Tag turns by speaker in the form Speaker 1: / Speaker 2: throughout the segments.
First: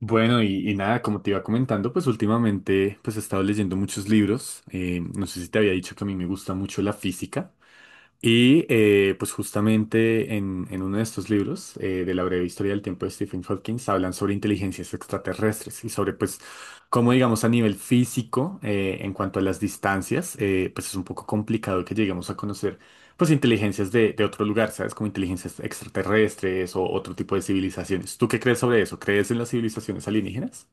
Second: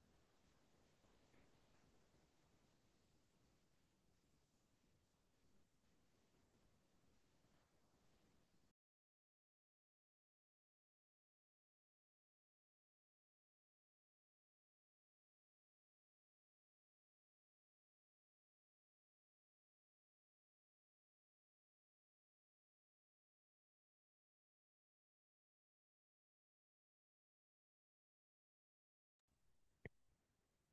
Speaker 1: Bueno, y nada, como te iba comentando, pues últimamente pues he estado leyendo muchos libros. No sé si te había dicho que a mí me gusta mucho la física. Y pues justamente en uno de estos libros de la breve historia del tiempo de Stephen Hawking hablan sobre inteligencias extraterrestres y sobre pues cómo digamos a nivel físico, en cuanto a las distancias, pues es un poco complicado que lleguemos a conocer pues inteligencias de otro lugar, ¿sabes? Como inteligencias extraterrestres o otro tipo de civilizaciones. ¿Tú qué crees sobre eso? ¿Crees en las civilizaciones alienígenas?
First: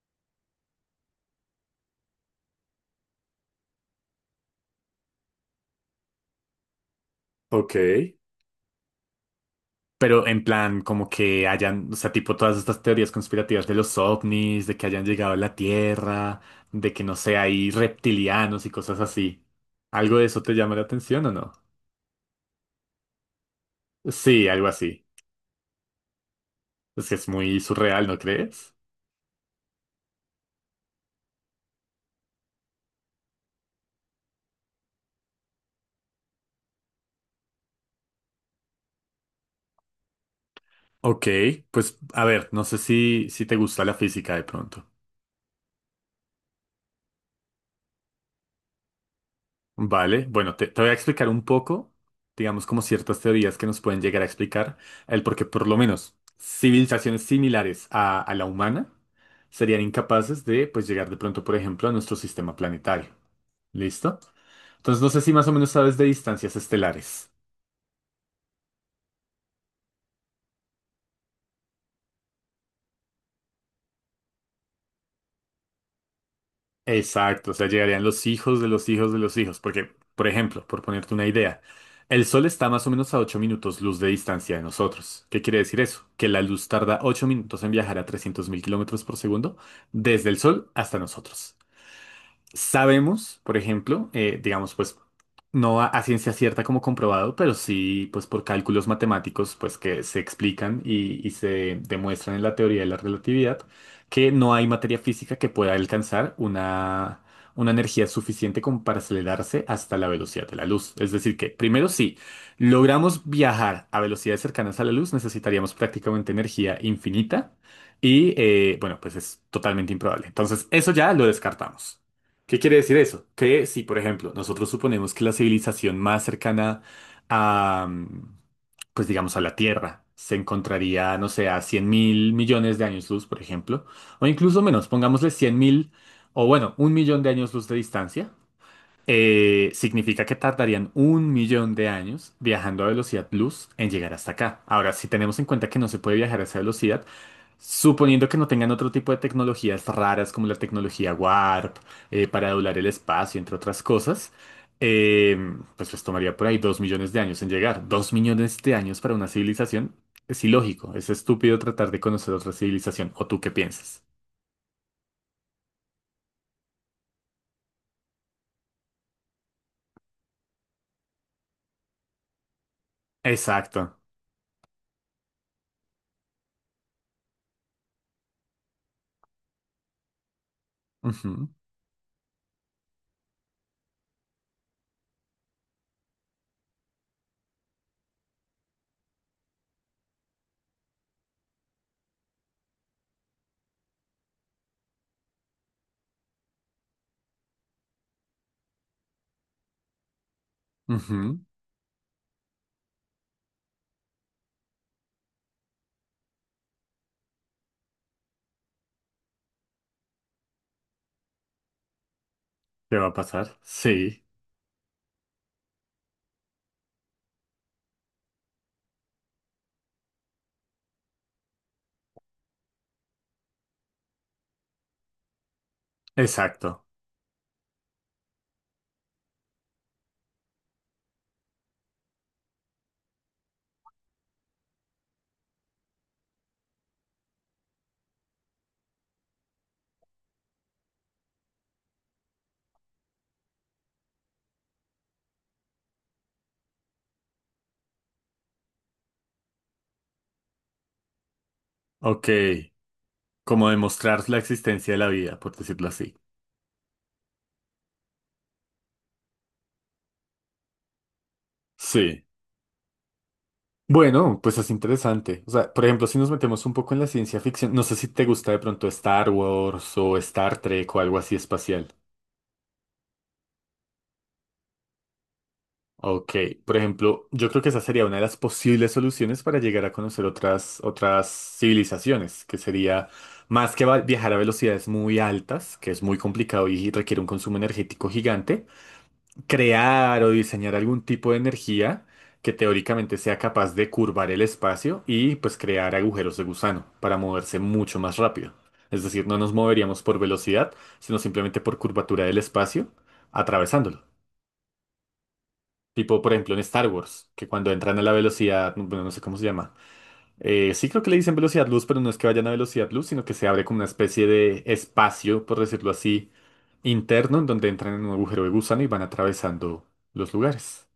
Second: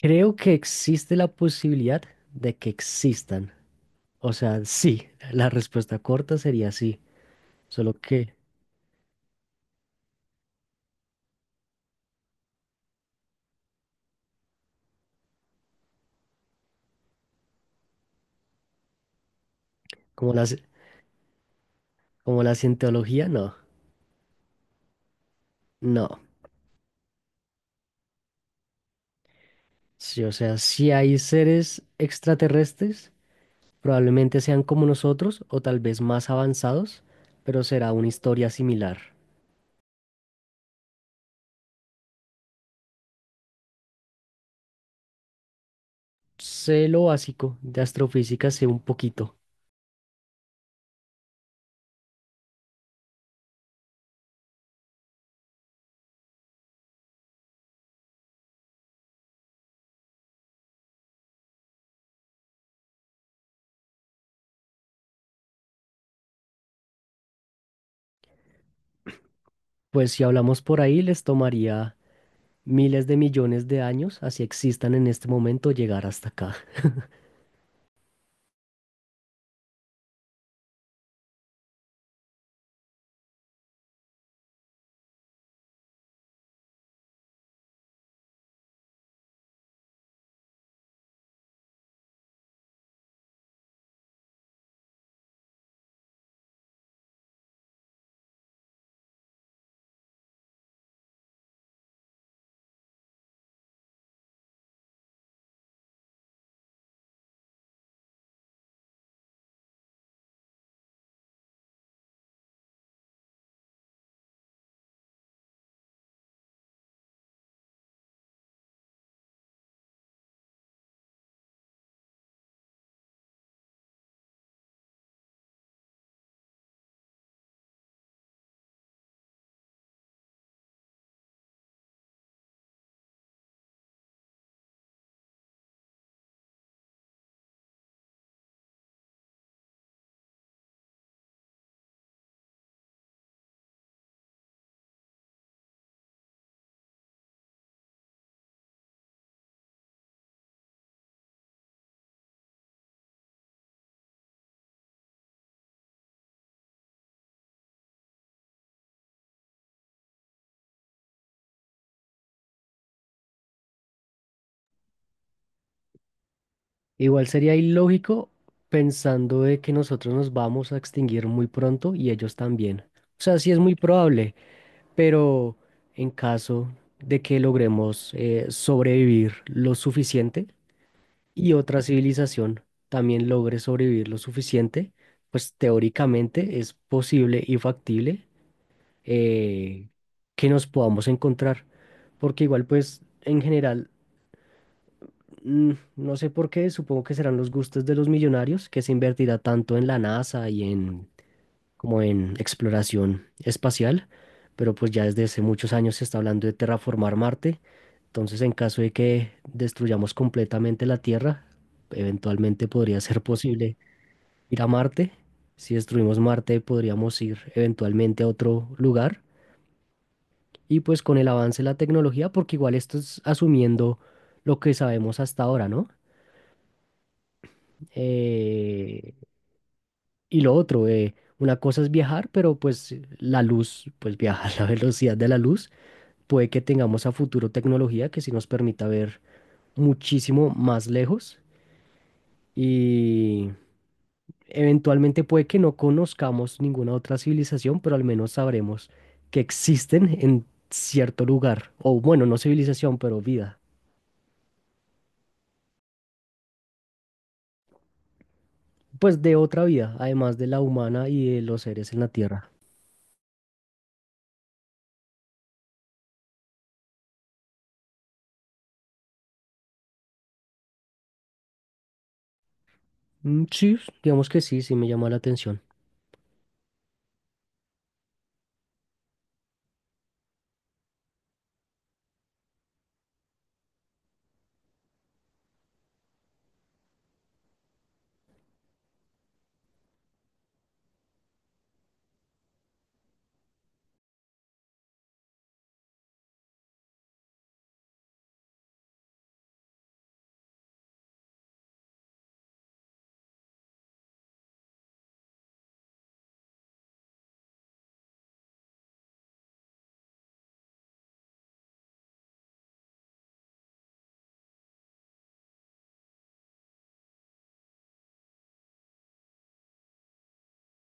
Speaker 2: Creo que existe la posibilidad de que existan. O sea, sí, la respuesta corta sería sí.
Speaker 1: Ok.
Speaker 2: Solo que,
Speaker 1: Pero en plan, como que hayan, o sea, tipo todas estas teorías conspirativas de los ovnis, de que hayan llegado a la Tierra, de que no sé, hay reptilianos y cosas así. ¿Algo de
Speaker 2: como
Speaker 1: eso
Speaker 2: la,
Speaker 1: te
Speaker 2: ci-
Speaker 1: llama la atención o no?
Speaker 2: como la cientología, no.
Speaker 1: Sí, algo así.
Speaker 2: No.
Speaker 1: Es que es muy surreal, ¿no crees?
Speaker 2: Sí, o sea, si hay seres extraterrestres, probablemente sean como nosotros o tal vez más avanzados, pero será una historia similar.
Speaker 1: Ok, pues a ver, no sé si te gusta la física de pronto.
Speaker 2: Sé lo básico de astrofísica, sé un poquito.
Speaker 1: Vale, bueno, te voy a explicar un poco, digamos, como ciertas teorías que nos pueden llegar a explicar el por qué, por lo menos, civilizaciones similares a la humana serían incapaces de, pues, llegar de pronto, por ejemplo, a nuestro sistema planetario. ¿Listo? Entonces, no sé si más o menos sabes de distancias estelares.
Speaker 2: Pues si hablamos por ahí, les tomaría miles de millones de años, así existan en este momento, llegar hasta acá.
Speaker 1: Exacto, o sea, llegarían los hijos de los hijos de los hijos, porque, por ejemplo, por ponerte una idea, el Sol está más o menos a 8 minutos luz de distancia de nosotros. ¿Qué quiere decir eso? Que la luz tarda 8 minutos en viajar a 300.000 kilómetros por segundo desde el Sol hasta nosotros. Sabemos, por ejemplo, digamos, pues no a ciencia cierta como comprobado, pero sí, pues por cálculos matemáticos, pues que se explican y se demuestran en la teoría de la relatividad, que no hay materia física que pueda alcanzar una energía suficiente como para acelerarse hasta la velocidad de la luz. Es decir, que primero si logramos viajar a velocidades cercanas a la luz, necesitaríamos prácticamente energía infinita y, bueno, pues es totalmente improbable. Entonces, eso ya lo descartamos. ¿Qué quiere decir eso? Que si, por ejemplo, nosotros suponemos que la civilización más cercana a, pues digamos, a la Tierra se encontraría, no sé, a 100.000 millones de años luz, por ejemplo, o incluso menos, pongámosle 100.000, o bueno, 1 millón de años luz de distancia, significa que tardarían 1 millón de años viajando a velocidad luz en llegar hasta acá. Ahora, si tenemos en cuenta que no se puede viajar a esa velocidad, suponiendo que no tengan otro tipo de tecnologías raras como la tecnología Warp, para doblar el espacio, entre otras cosas, eh, pues les tomaría por ahí 2 millones de años en llegar. 2 millones de años para una civilización es ilógico, es estúpido tratar de conocer otra civilización. ¿O tú qué piensas?
Speaker 2: Igual sería ilógico pensando de que nosotros nos vamos a extinguir muy pronto y ellos también. O sea, sí es muy
Speaker 1: Exacto.
Speaker 2: probable, pero en caso de que logremos sobrevivir lo suficiente
Speaker 1: Ujú,
Speaker 2: y otra civilización también logre sobrevivir lo suficiente, pues teóricamente es posible y factible eh, que nos podamos encontrar. Porque igual pues en general mm, no sé por qué, supongo que serán los gustos de los millonarios, que se invertirá tanto en la NASA y en
Speaker 1: ujú.
Speaker 2: como en exploración espacial, pero pues ya desde hace muchos años se está hablando de terraformar Marte, entonces en caso de que destruyamos completamente la Tierra, eventualmente
Speaker 1: ¿Qué
Speaker 2: podría
Speaker 1: va a
Speaker 2: ser
Speaker 1: pasar?
Speaker 2: posible
Speaker 1: Sí,
Speaker 2: ir a Marte. Si destruimos Marte, podríamos ir eventualmente a otro lugar. Y pues con el avance de la tecnología, porque igual esto es asumiendo lo que sabemos hasta ahora, ¿no?
Speaker 1: exacto.
Speaker 2: Eh, y lo otro, una cosa es viajar, pero pues la luz, pues viaja a la velocidad de la luz. Puede que tengamos a futuro tecnología que sí nos permita ver muchísimo más lejos y eventualmente puede que no conozcamos ninguna otra civilización, pero al menos sabremos que existen en cierto lugar, o bueno,
Speaker 1: Ok,
Speaker 2: no civilización, pero vida,
Speaker 1: como demostrar la existencia de la vida, por decirlo así.
Speaker 2: pues de otra vida, además de la humana y de los seres en la
Speaker 1: Sí.
Speaker 2: Tierra.
Speaker 1: Bueno, pues es interesante. O sea, por ejemplo, si nos metemos un poco en la ciencia ficción, no sé si te gusta de pronto Star Wars o Star Trek o algo así espacial.
Speaker 2: Mm, sí, digamos que sí, sí me llama la atención.
Speaker 1: Ok, por ejemplo, yo creo que esa sería una de las posibles soluciones para llegar a conocer otras civilizaciones, que sería más que viajar a velocidades muy altas, que es muy complicado y requiere un consumo energético gigante, crear o diseñar algún tipo de energía que teóricamente sea capaz de curvar el espacio y pues crear agujeros de gusano para moverse mucho más rápido. Es decir, no nos moveríamos por velocidad, sino simplemente por curvatura del espacio, atravesándolo. Tipo, por ejemplo, en Star Wars, que cuando entran a la velocidad, bueno, no sé cómo se llama. Sí creo que le dicen velocidad luz, pero no es que vayan a velocidad luz, sino que se abre como una especie de espacio, por decirlo así, interno, en donde entran en un agujero de gusano y van atravesando los lugares.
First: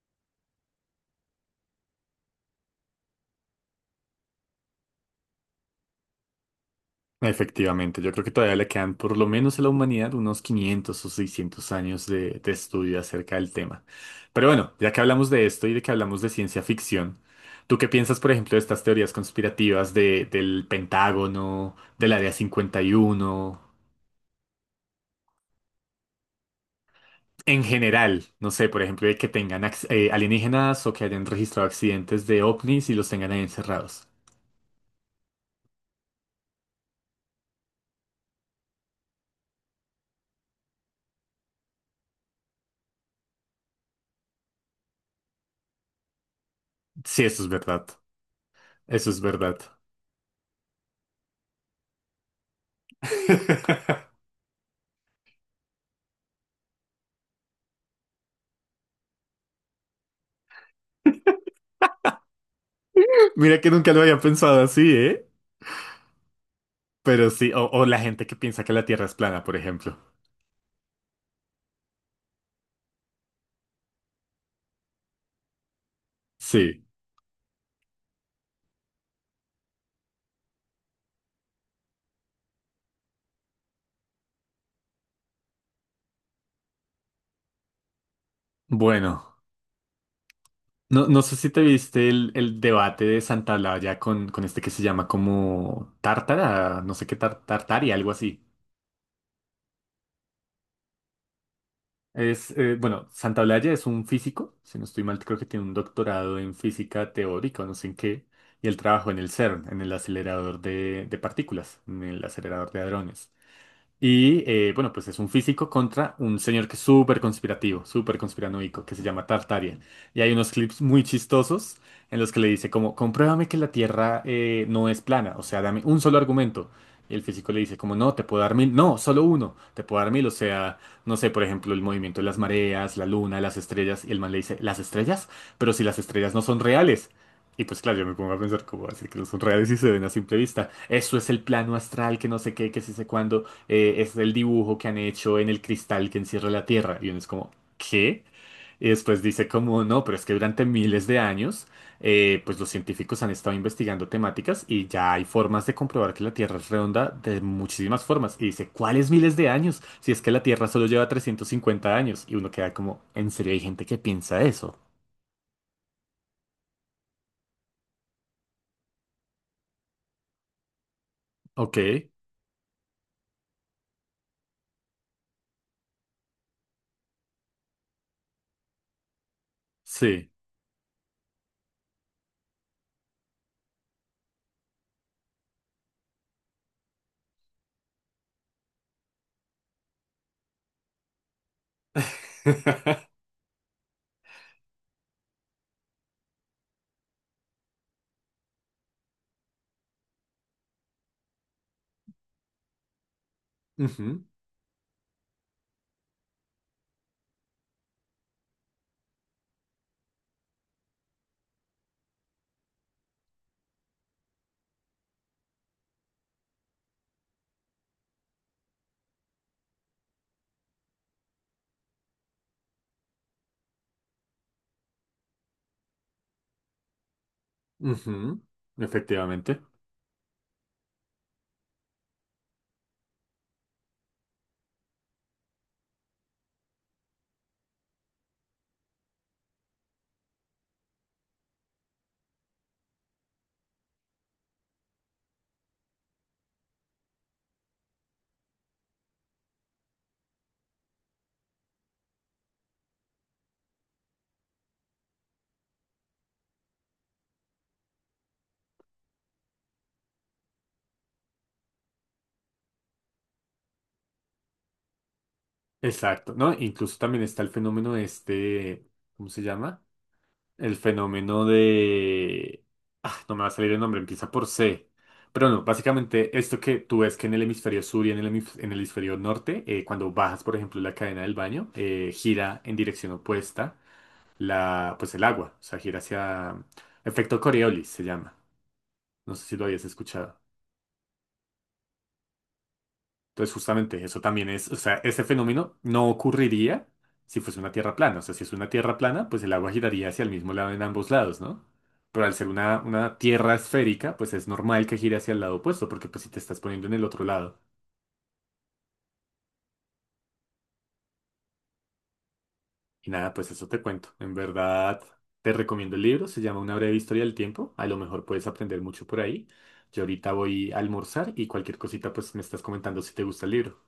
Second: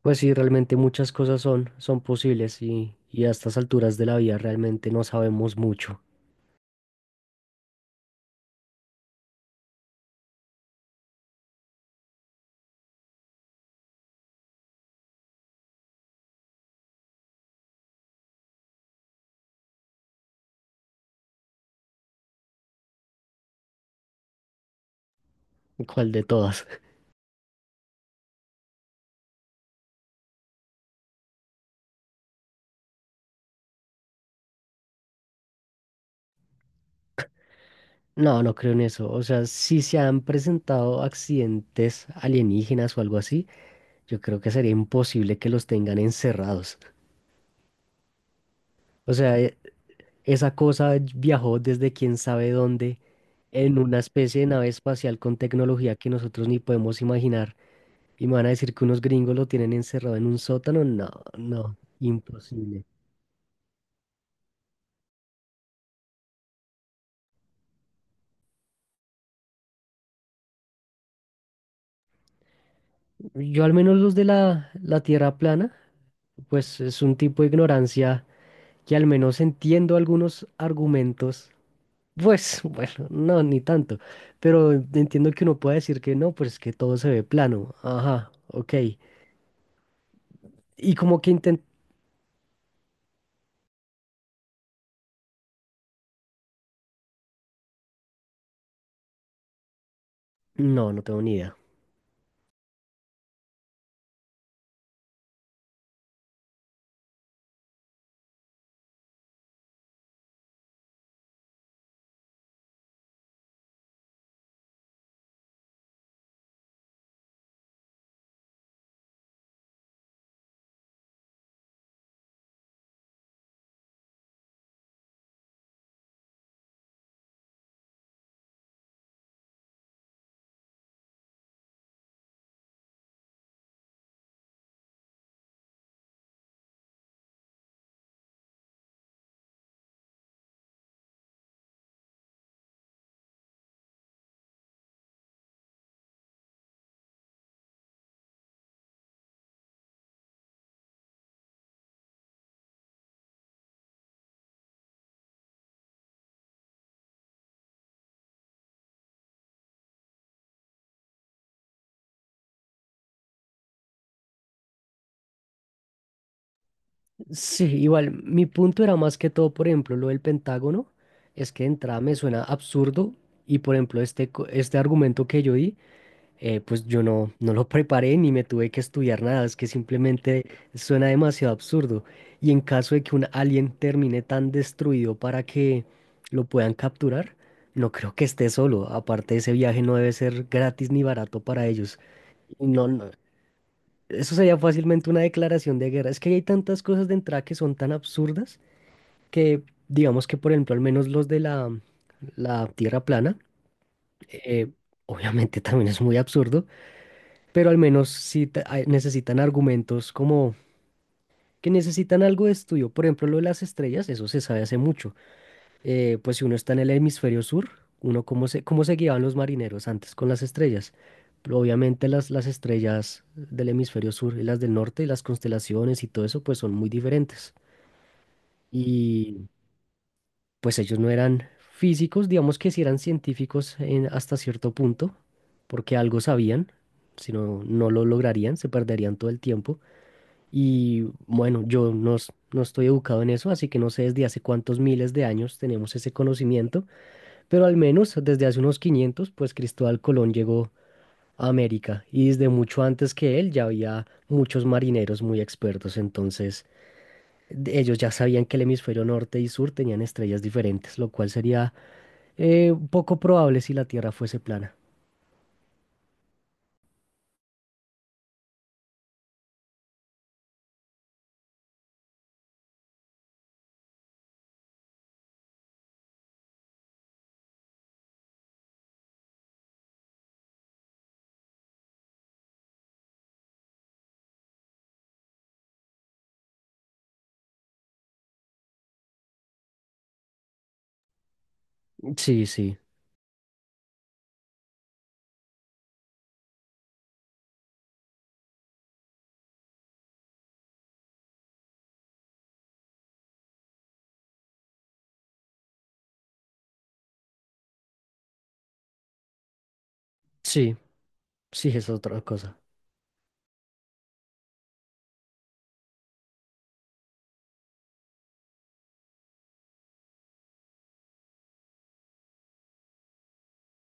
Speaker 2: Pues sí, realmente muchas cosas son, son posibles y a estas alturas de la vida realmente no sabemos mucho.
Speaker 1: Efectivamente, yo creo que todavía le quedan por lo menos a la humanidad unos 500 o 600 años de estudio acerca del tema. Pero bueno, ya que hablamos de esto y de que hablamos de ciencia ficción, ¿tú qué piensas, por ejemplo, de estas teorías conspirativas del Pentágono, del Área 51
Speaker 2: ¿Cuál de todas?
Speaker 1: en general? No sé, por ejemplo, de que tengan alienígenas o que hayan registrado accidentes de ovnis y los tengan ahí encerrados.
Speaker 2: No, no creo en eso. O sea, si se han presentado accidentes alienígenas o algo así, yo creo que sería imposible que los tengan encerrados.
Speaker 1: Sí, eso es verdad. Eso
Speaker 2: O
Speaker 1: es
Speaker 2: sea, e-
Speaker 1: verdad.
Speaker 2: Esa cosa viajó desde quién sabe dónde en una especie de nave espacial con tecnología que nosotros ni podemos imaginar. Y me van a decir que unos gringos lo tienen encerrado en un sótano. No, no, imposible.
Speaker 1: Mira que nunca lo había pensado así, ¿eh? Pero sí, o la gente que piensa que la Tierra es plana, por ejemplo.
Speaker 2: Yo al menos los de la tierra plana, pues
Speaker 1: Sí,
Speaker 2: es un tipo de ignorancia que al menos entiendo algunos argumentos. Pues bueno, no, ni tanto. Pero entiendo que uno puede decir que no, pues es que todo se ve plano. Ajá, ok.
Speaker 1: bueno.
Speaker 2: Y
Speaker 1: No,
Speaker 2: como
Speaker 1: no
Speaker 2: que
Speaker 1: sé si
Speaker 2: intent.
Speaker 1: te viste el debate de Santa Blaya con este que se llama como Tártara, no sé qué tar, Tartari, algo así.
Speaker 2: No, no tengo ni idea.
Speaker 1: Bueno, Santaolalla es un físico, si no estoy mal, creo que tiene un doctorado en física teórica o no sé en qué, y él trabajó en el CERN, en el acelerador de partículas, en el acelerador de hadrones. Y bueno, pues es un físico contra un señor que es súper conspirativo, súper conspiranoico, que se llama Tartaria. Y hay unos clips muy chistosos en los que le dice como, compruébame que la Tierra no es plana, o sea, dame un solo argumento. Y el físico le dice como, no, te puedo dar mil, no, solo uno, te puedo dar mil, o sea, no sé, por ejemplo, el movimiento de las mareas, la luna, las estrellas. Y el man le dice, ¿las estrellas? Pero si las estrellas no son reales. Y pues claro, yo me pongo a pensar como así que no son reales y se ven a simple vista. Eso es el plano astral, que no sé qué, que sí sé cuándo es el dibujo que han hecho en el cristal que encierra la Tierra. Y uno es como, ¿qué? Y después dice como, no, pero es que durante miles de años, pues los científicos han estado investigando temáticas y ya hay formas de comprobar que la Tierra es redonda de muchísimas formas. Y dice, ¿cuáles miles de años? Si es que la Tierra solo lleva 350 años. Y uno queda como, ¿en serio hay gente que piensa eso?
Speaker 2: Sí, igual, mi punto era más que todo, por ejemplo, lo del Pentágono, es que de
Speaker 1: Ok,
Speaker 2: entrada me suena absurdo y, por ejemplo, este argumento que yo di, pues yo no, no lo preparé ni me tuve que estudiar nada, es que
Speaker 1: sí.
Speaker 2: simplemente suena demasiado absurdo. Y en caso de que un alien termine tan destruido para que lo puedan capturar, no creo que esté solo. Aparte, ese viaje no debe ser gratis ni barato para ellos. No, no, eso sería fácilmente una declaración de guerra. Es que hay tantas cosas de entrada que son tan absurdas que, digamos que, por ejemplo, al menos los de la Tierra plana,
Speaker 1: Ujú,
Speaker 2: eh, obviamente también es muy absurdo, pero al menos sí necesitan argumentos, como que necesitan algo de estudio. Por ejemplo, lo de las estrellas, eso se sabe hace mucho. Pues si uno está en el hemisferio sur, uno cómo se guiaban los marineros antes con las estrellas. Pero obviamente las estrellas del hemisferio sur y las del norte y las constelaciones y todo eso pues son muy diferentes.
Speaker 1: ujú,
Speaker 2: Y
Speaker 1: efectivamente.
Speaker 2: pues ellos no eran físicos, digamos que sí eran científicos hasta cierto punto, porque algo sabían, si no, no lo lograrían, se perderían todo el tiempo. Y bueno, yo no, no estoy educado en eso, así que no sé desde hace cuántos miles de años tenemos ese conocimiento, pero al menos desde hace unos 500 pues Cristóbal Colón llegó a América y desde mucho antes que él ya había muchos marineros muy expertos, entonces ellos ya sabían que el hemisferio norte y sur tenían estrellas diferentes, lo cual sería poco probable si la Tierra fuese plana.
Speaker 1: Exacto, ¿no? Incluso también está el fenómeno de este, ¿cómo se llama? El fenómeno de... Ah, no me va a salir el nombre, empieza por C. Pero no, básicamente esto que tú ves que en el hemisferio sur y en el, en el hemisferio norte, cuando bajas, por ejemplo, la cadena del baño, gira en dirección opuesta la, pues el agua, o sea, gira hacia... Efecto Coriolis se llama. No sé si lo habías escuchado.
Speaker 2: Sí, sí,
Speaker 1: Entonces, justamente eso también es, o sea, ese fenómeno no ocurriría si fuese una tierra plana. O sea, si es una tierra plana, pues el agua giraría hacia el mismo lado en ambos lados, ¿no? Pero al ser una tierra esférica, pues es normal que gire hacia el lado opuesto, porque pues si te estás poniendo en el otro lado.
Speaker 2: sí, sí, es otra cosa.
Speaker 1: Y nada, pues eso te cuento. En verdad, te recomiendo el libro, se llama Una breve historia del tiempo. A lo mejor puedes aprender mucho por ahí. Yo ahorita voy a almorzar y cualquier cosita, pues me estás comentando si te gusta el libro.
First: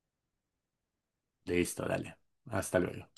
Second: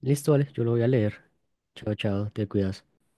Speaker 2: Listo, vale, yo lo voy a leer.
Speaker 1: Listo,
Speaker 2: Chao,
Speaker 1: dale.
Speaker 2: chao, te
Speaker 1: Hasta
Speaker 2: cuidas.
Speaker 1: luego.